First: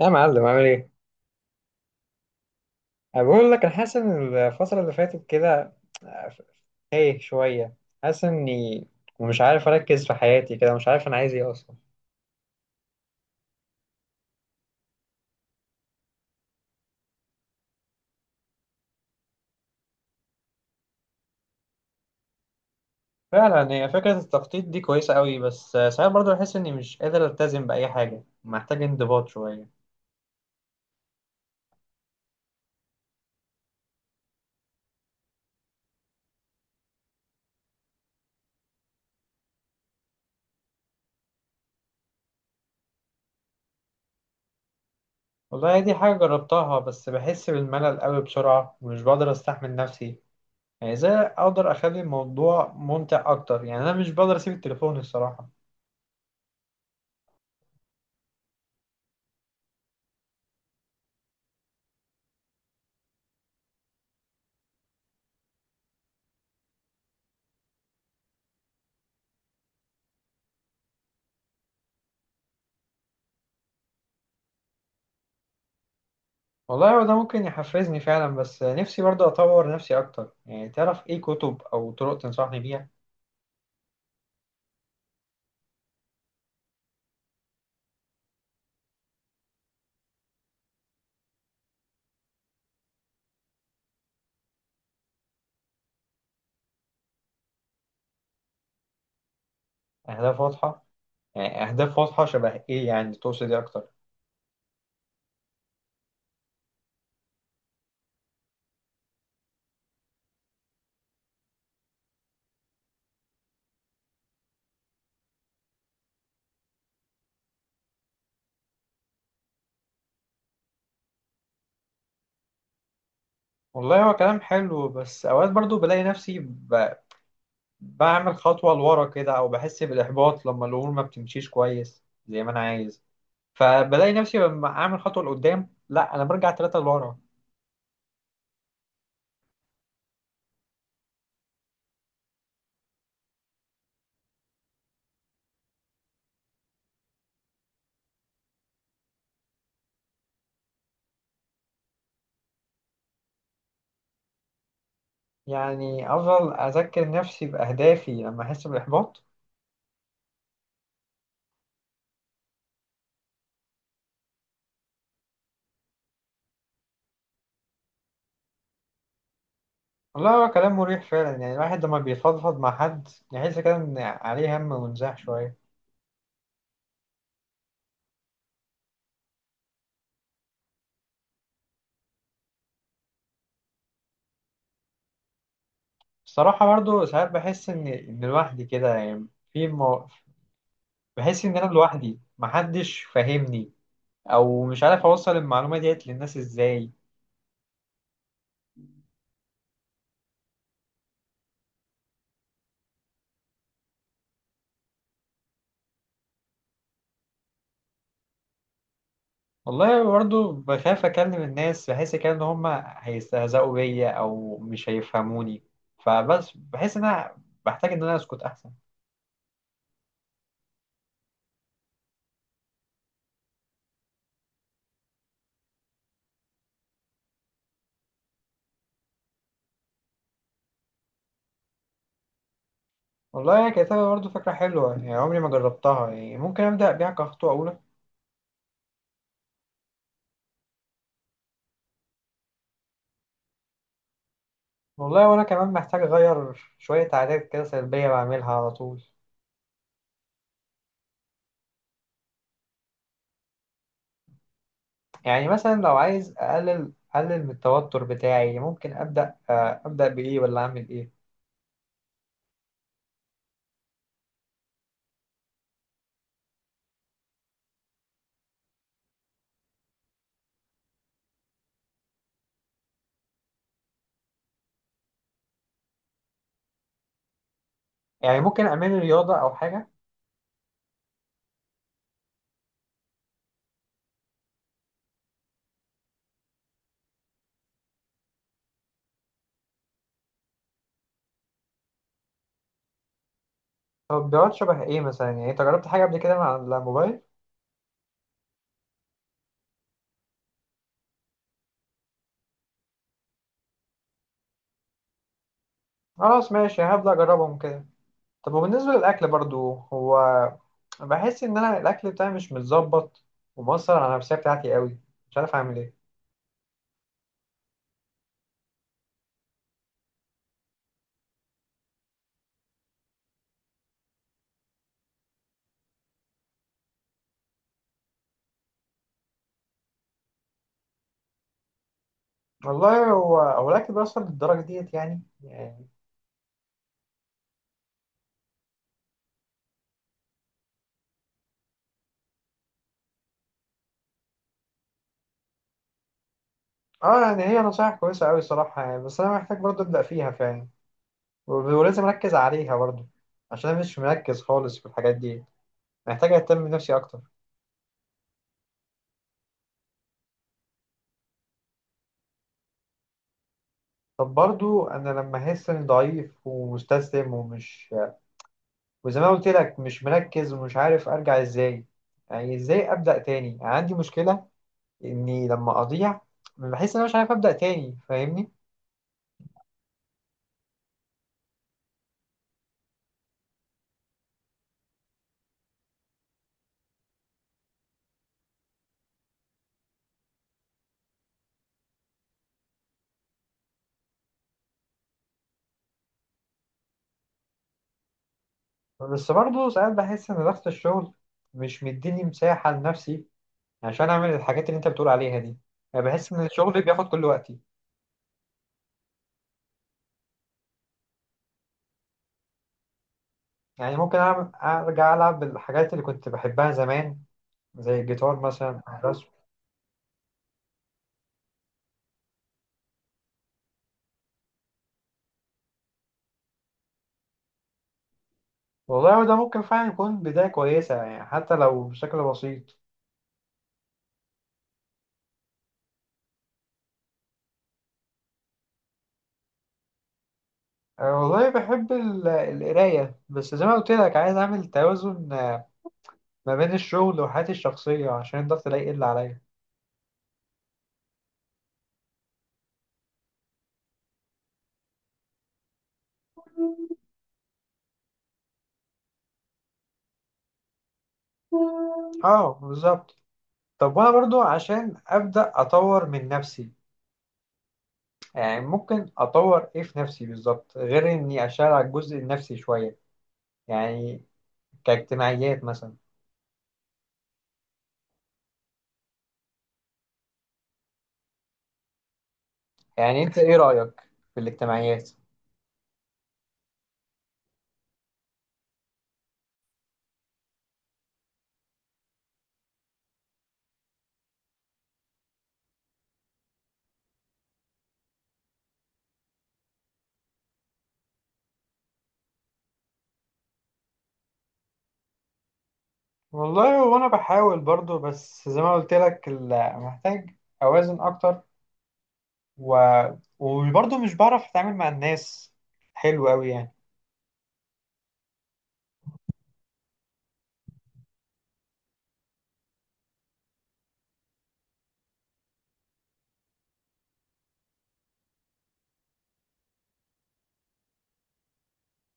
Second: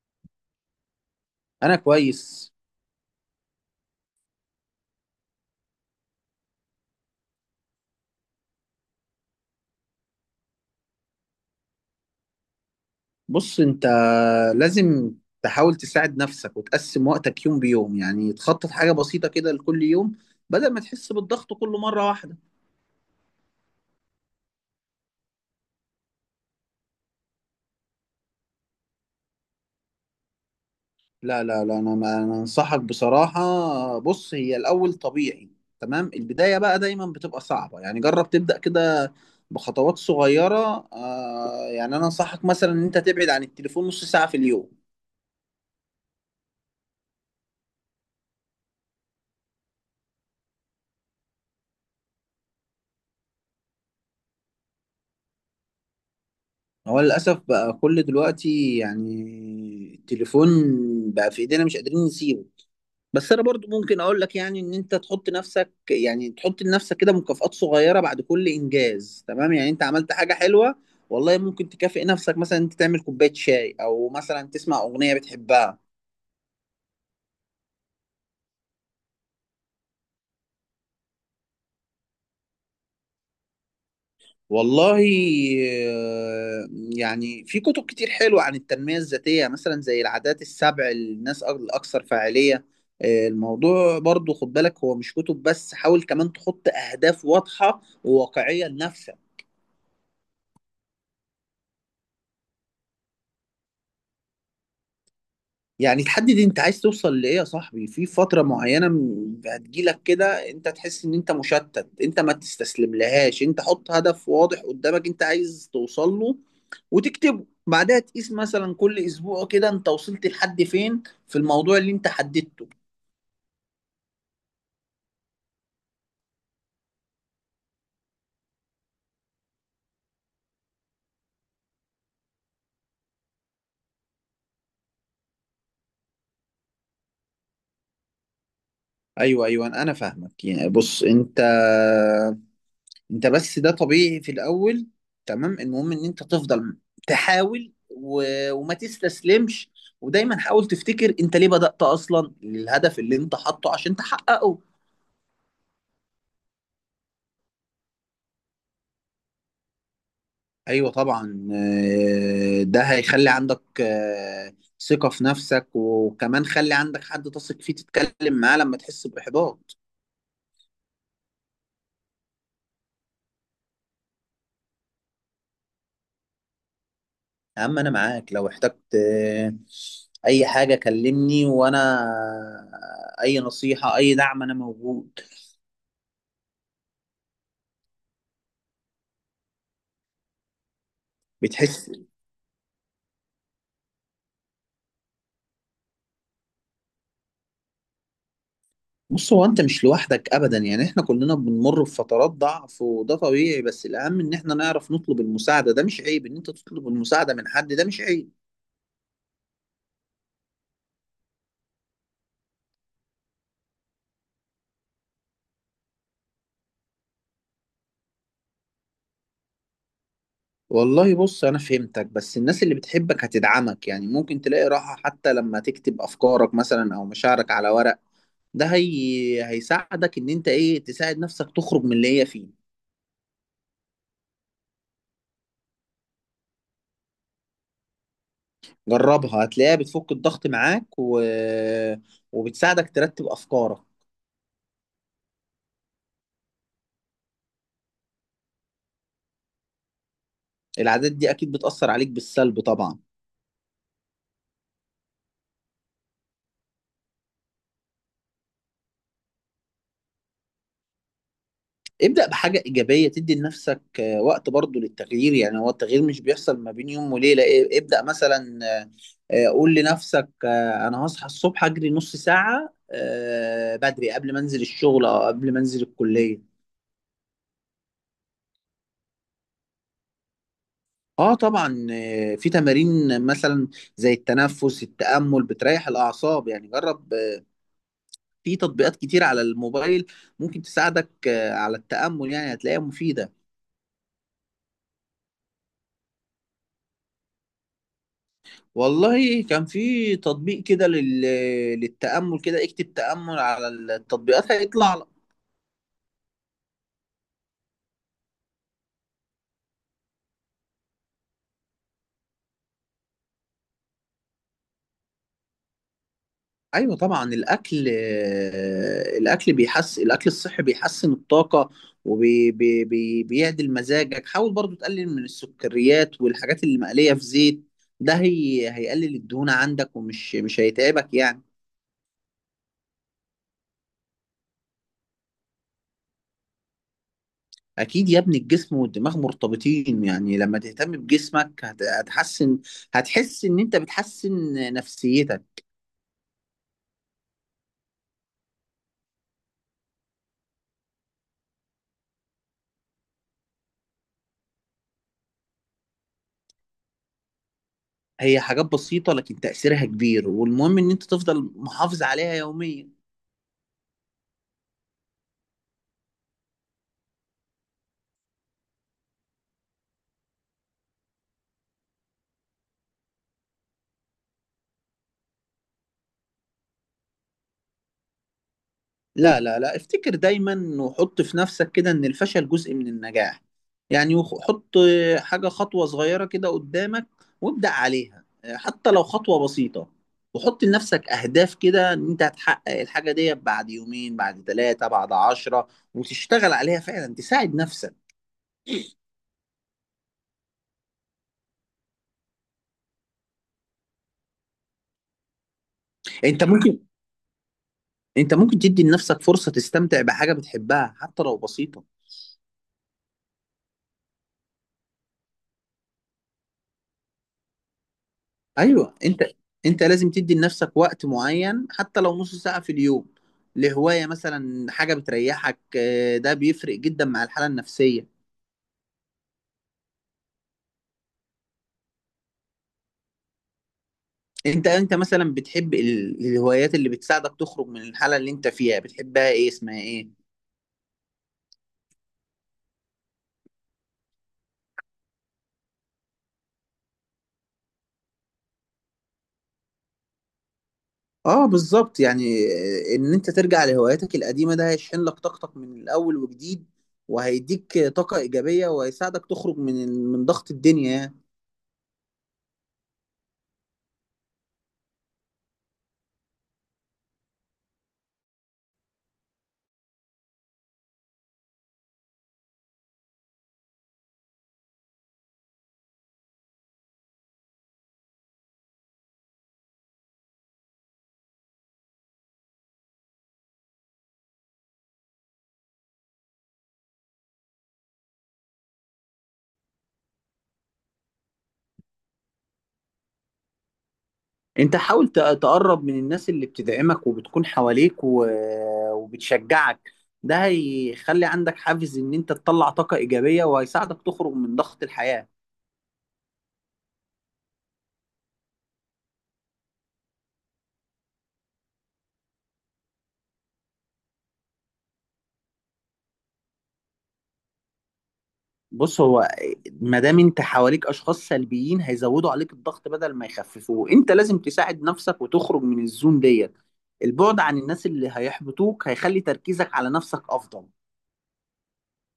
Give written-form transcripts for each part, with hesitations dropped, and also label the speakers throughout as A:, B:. A: يا معلم عامل ايه؟
B: انا كويس.
A: أنا بقول لك انا حاسس ان الفترة اللي فاتت كده تايه شوية، حاسس اني مش عارف اركز في حياتي كده، مش عارف انا عايز ايه اصلا.
B: بص انت، لازم تحاول تساعد نفسك وتقسم وقتك يوم بيوم، يعني تخطط حاجة بسيطة كده لكل يوم، بدل ما تحس بالضغط كل مرة واحدة.
A: فعلا هي فكرة التخطيط دي كويسة قوي، بس ساعات برضه بحس اني مش قادر التزم بأي حاجة، محتاج انضباط شوية.
B: لا لا لا، انا ما أنا انصحك بصراحة. بص، هي الاول طبيعي، تمام. البداية بقى دايما بتبقى صعبة، يعني جرب تبدأ كده بخطوات صغيرة. يعني انا انصحك مثلا ان انت تبعد عن التليفون نص ساعة في اليوم.
A: والله دي حاجة جربتها بس بحس بالملل قوي بسرعة ومش بقدر استحمل نفسي. يعني ازاي اقدر اخلي الموضوع ممتع اكتر؟ يعني انا مش بقدر اسيب التليفون الصراحة.
B: هو للأسف بقى كل دلوقتي، يعني التليفون بقى في إيدينا، مش قادرين نسيبه. بس أنا برضو ممكن أقول لك يعني إن أنت تحط نفسك يعني تحط لنفسك كده مكافآت صغيرة بعد كل إنجاز، تمام. يعني أنت عملت حاجة حلوة، والله ممكن تكافئ نفسك، مثلا أنت تعمل كوباية شاي أو مثلا تسمع أغنية بتحبها.
A: والله هو ده ممكن يحفزني فعلا، بس نفسي برضه أطور نفسي أكتر، يعني تعرف إيه كتب أو طرق تنصحني بيها؟
B: والله، آه، يعني في كتب كتير حلوة عن التنمية الذاتية، مثلا زي العادات السبع للناس الأكثر فاعلية. الموضوع برضو خد بالك هو مش كتب بس، حاول كمان تحط أهداف واضحة وواقعية لنفسك.
A: أهداف واضحة؟ يعني أهداف واضحة شبه إيه؟ يعني تقصد إيه أكتر؟
B: يعني تحدد انت عايز توصل لإيه يا صاحبي في فترة معينة. هتجيلك كده انت تحس ان انت مشتت، انت ما تستسلم لهاش، انت حط هدف واضح قدامك انت عايز توصل له وتكتبه. بعدها تقيس مثلا كل اسبوع كده انت وصلت لحد فين في الموضوع اللي انت حددته.
A: والله هو كلام حلو، بس أوقات برضه بلاقي نفسي بعمل خطوة لورا كده، أو بحس بالإحباط لما الأمور ما بتمشيش كويس زي ما أنا عايز. فبلاقي نفسي لما أعمل خطوة لقدام، لأ أنا برجع تلاتة لورا.
B: ايوه ايوه، انا فاهمك. يعني بص انت بس، ده طبيعي في الاول، تمام. المهم ان انت تفضل تحاول وما تستسلمش، ودايما حاول تفتكر انت ليه بدأت اصلا للهدف اللي انت حاطه عشان تحققه.
A: يعني أفضل أذكر نفسي بأهدافي لما أحس بالإحباط؟
B: ايوه طبعا. ده هيخلي عندك ثقة في نفسك، وكمان خلي عندك حد تثق فيه تتكلم معاه لما تحس بإحباط.
A: والله هو كلام مريح فعلا، يعني الواحد لما بيفضفض مع حد يحس كده إن عليه هم ونزاح شوية.
B: يا عم، انا معاك لو احتجت اي حاجة. كلمني، وانا اي نصيحة اي دعم انا موجود.
A: الصراحة برضو ساعات بحس إن لوحدي كده يعني، في مو... بحس إن أنا
B: بتحس؟
A: لوحدي محدش فاهمني، أو مش عارف أوصل المعلومة ديت للناس إزاي.
B: بص، هو انت مش لوحدك ابدا، يعني احنا كلنا بنمر بفترات ضعف وده طبيعي، بس الاهم ان احنا نعرف نطلب المساعدة. ده مش عيب ان انت تطلب المساعدة من حد، ده مش عيب.
A: والله برضو بخاف أكلم الناس، بحس كده إن هما هيستهزئوا بيا أو مش هيفهموني، فبس بحس إن أنا بحتاج إن أنا أسكت أحسن.
B: والله بص، انا فهمتك، بس الناس اللي بتحبك هتدعمك. يعني ممكن تلاقي راحة حتى لما تكتب افكارك مثلا او مشاعرك على ورق. ده هيساعدك ان انت ايه تساعد نفسك تخرج من اللي هي فيه.
A: والله يا كتابة برضو فكرة حلوة، يعني عمري ما جربتها، يعني ممكن أبدأ بيها كخطوة أولى.
B: جربها، هتلاقيها بتفك الضغط معاك، وبتساعدك ترتب افكارك.
A: والله وانا كمان محتاج اغير شوية عادات كده سلبية بعملها على طول.
B: العادات دي اكيد بتأثر عليك بالسلب طبعا.
A: يعني مثلا لو عايز اقلل من التوتر بتاعي، ممكن ابدا ابدا بايه، ولا اعمل ايه؟
B: ابدأ بحاجة إيجابية تدي لنفسك وقت برضو للتغيير. يعني هو التغيير مش بيحصل ما بين يوم وليلة. ابدأ مثلا، قول لنفسك أنا هصحى الصبح أجري نص ساعة بدري قبل ما أنزل الشغل أو قبل ما أنزل الكلية.
A: يعني ممكن اعمل رياضة او حاجة.
B: اه طبعا. في تمارين، مثلا زي التنفس، التأمل بتريح الأعصاب، يعني جرب. في تطبيقات كتير على الموبايل ممكن تساعدك على التأمل، يعني هتلاقيها مفيدة.
A: تطبيقات شبه ايه مثلا؟ يعني انت جربت حاجة قبل كده مع الموبايل؟
B: والله كان في تطبيق كده للتأمل كده. اكتب تأمل على التطبيقات هيطلع لك.
A: خلاص ماشي، هبدا اجربهم كده. طب وبالنسبة للاكل برضو، هو بحس ان انا الاكل بتاعي مش متظبط، ومؤثر على النفسية بتاعتي قوي، مش عارف اعمل ايه.
B: ايوه طبعا، الاكل، الاكل بيحسن الاكل الصحي بيحسن الطاقة وبيعدل. بيعدل مزاجك. حاول برضو تقلل من السكريات والحاجات اللي مقلية في زيت، ده هيقلل الدهون عندك، ومش مش هيتعبك يعني.
A: والله هو الاكل بيأثر للدرجة ديت يعني؟ يعني
B: اكيد يا ابني، الجسم والدماغ مرتبطين. يعني لما تهتم بجسمك هتحسن، هتحس ان انت بتحسن نفسيتك.
A: اه، يعني هي نصايح كويسة أوي صراحة، يعني بس أنا محتاج برضه أبدأ فيها فعلا، ولازم أركز عليها برضه، عشان أنا مش مركز خالص في الحاجات دي، محتاج أهتم بنفسي أكتر.
B: هي حاجات بسيطة لكن تأثيرها كبير، والمهم إن أنت تفضل محافظ عليها يوميا.
A: طب برضه أنا لما أحس إني ضعيف ومستسلم ومش، وزي ما قلت لك مش مركز ومش عارف أرجع إزاي، يعني إزاي أبدأ تاني؟ يعني عندي مشكلة إني لما أضيع بحس إن أنا مش عارف أبدأ تاني، فاهمني؟
B: لا لا لا، افتكر دايما وحط في نفسك كده إن الفشل جزء من النجاح. يعني حط خطوة صغيرة كده قدامك وابدأ عليها، حتى لو خطوة بسيطة. وحط لنفسك أهداف كده إن أنت هتحقق الحاجة دي بعد يومين، بعد 3، بعد 10، وتشتغل عليها فعلا تساعد نفسك.
A: بس برضه ساعات بحس إن ضغط الشغل مش مديني مساحة لنفسي عشان اعمل الحاجات اللي انت بتقول عليها دي. يعني بحس
B: أنت
A: ان
B: ممكن
A: الشغل بياخد كل وقتي.
B: أنت ممكن تدي لنفسك فرصة تستمتع بحاجة بتحبها حتى لو بسيطة.
A: يعني ممكن أعمل ارجع العب الحاجات اللي كنت بحبها زمان، زي الجيتار مثلا
B: ايوه،
A: أو
B: انت
A: الرسم.
B: انت لازم تدي لنفسك وقت معين حتى لو نص ساعة في اليوم لهواية مثلا، حاجة بتريحك. ده بيفرق جدا مع الحالة النفسية.
A: والله ده ممكن فعلا يكون بداية كويسة، يعني حتى لو بشكل بسيط.
B: انت مثلا بتحب الهوايات اللي بتساعدك تخرج من الحالة اللي انت فيها، بتحبها ايه؟ اسمها ايه؟
A: أه والله بحب القراية، بس زي ما قلت لك عايز اعمل توازن ما بين الشغل وحياتي الشخصية عشان الضغط لا يقل عليا.
B: اه بالظبط. يعني ان انت ترجع لهواياتك القديمة ده هيشحن لك طاقتك من الاول وجديد، وهيديك طاقة ايجابية وهيساعدك تخرج من من ضغط الدنيا يعني.
A: اه بالظبط. طب وانا برضو عشان ابدا اطور من نفسي، يعني ممكن اطور ايه في نفسي بالظبط غير اني اشتغل على الجزء النفسي شويه؟ يعني كاجتماعيات مثلا، يعني انت ايه رايك في الاجتماعيات؟
B: انت حاول تقرب من الناس اللي بتدعمك وبتكون حواليك وبتشجعك. ده هيخلي عندك حافز ان انت تطلع طاقة ايجابية وهيساعدك تخرج من ضغط الحياة.
A: والله وانا بحاول برضو، بس زي ما قلت لك محتاج اوازن اكتر، و... وبرضو مش بعرف اتعامل مع الناس حلو قوي يعني.
B: بص، هو ما دام انت حواليك اشخاص سلبيين هيزودوا عليك الضغط بدل ما يخففوه، انت لازم تساعد نفسك وتخرج من الزون ديت. البعد عن الناس اللي هيحبطوك هيخلي تركيزك على نفسك افضل.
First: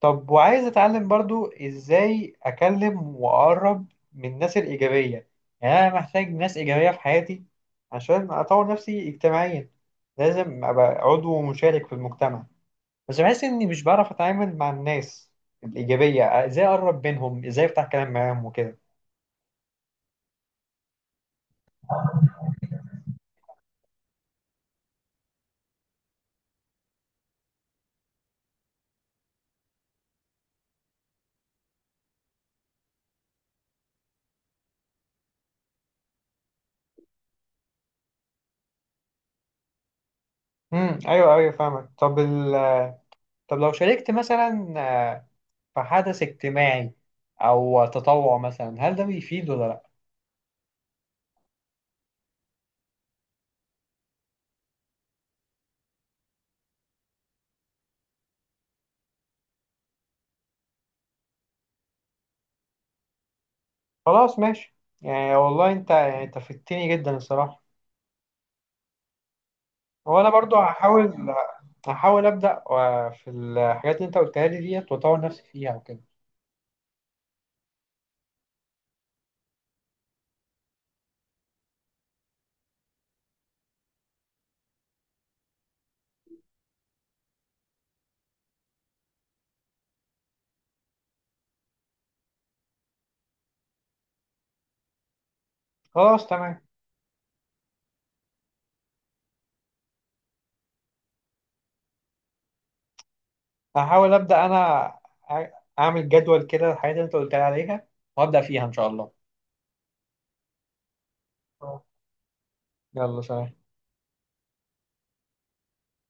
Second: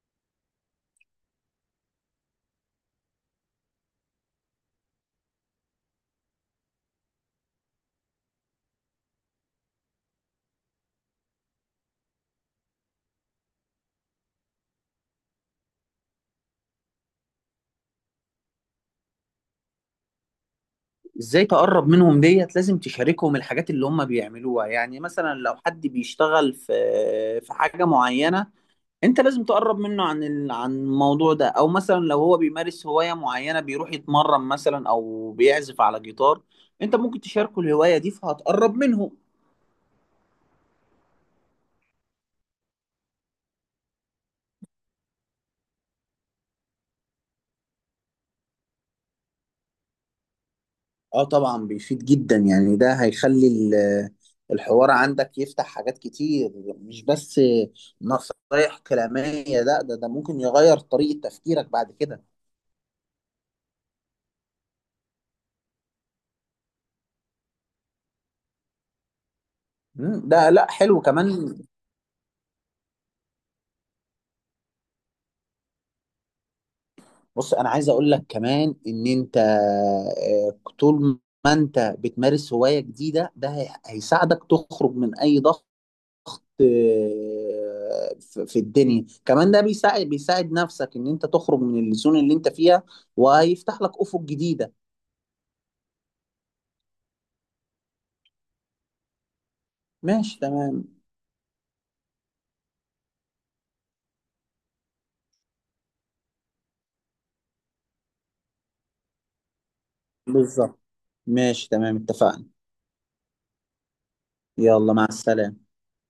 A: طب وعايز اتعلم برضو ازاي اكلم واقرب من الناس الايجابيه. يعني انا محتاج ناس ايجابيه في حياتي عشان اطور نفسي اجتماعيا، لازم ابقى عضو مشارك في المجتمع. بس بحس اني مش بعرف اتعامل مع الناس الايجابيه، ازاي اقرب منهم، ازاي افتح كلام معاهم وكده.
B: ازاي تقرب منهم ديت؟ لازم تشاركهم الحاجات اللي هم بيعملوها. يعني مثلا لو حد بيشتغل في حاجة معينة، انت لازم تقرب منه عن عن الموضوع ده. او مثلا لو هو بيمارس هواية معينة، بيروح يتمرن مثلا او بيعزف على جيتار، انت ممكن تشاركه الهواية دي فهتقرب منه.
A: امم، ايوه ايوه فاهمك. طب لو شاركت مثلا في حدث اجتماعي او تطوع مثلا، هل ده بيفيد ولا لا؟
B: اه طبعا بيفيد جدا، يعني ده هيخلي الحوار عندك يفتح حاجات كتير، مش بس نصايح كلامية لا، ده ممكن يغير طريقة تفكيرك بعد كده.
A: خلاص ماشي. يعني والله انت، يعني انت فدتني جدا الصراحه. وانا
B: ده
A: برضو
B: لا حلو كمان.
A: هحاول ابدا في الحاجات اللي انت قلتها لي ديت، واطور نفسي فيها وكده.
B: بص، انا عايز اقول لك كمان ان انت طول ما انت بتمارس هواية جديدة ده هيساعدك تخرج من اي ضغط في الدنيا كمان. ده بيساعد نفسك ان انت تخرج من الزون اللي انت فيها، وهيفتح لك افق جديدة.
A: خلاص تمام.
B: ماشي تمام.
A: هحاول ابدا انا أع- اعمل جدول كده الحاجات اللي انت قلت لي عليها وابدا فيها ان شاء الله.
B: بالظبط، ماشي تمام، اتفقنا.
A: يلا سلام.
B: يلا مع السلامة.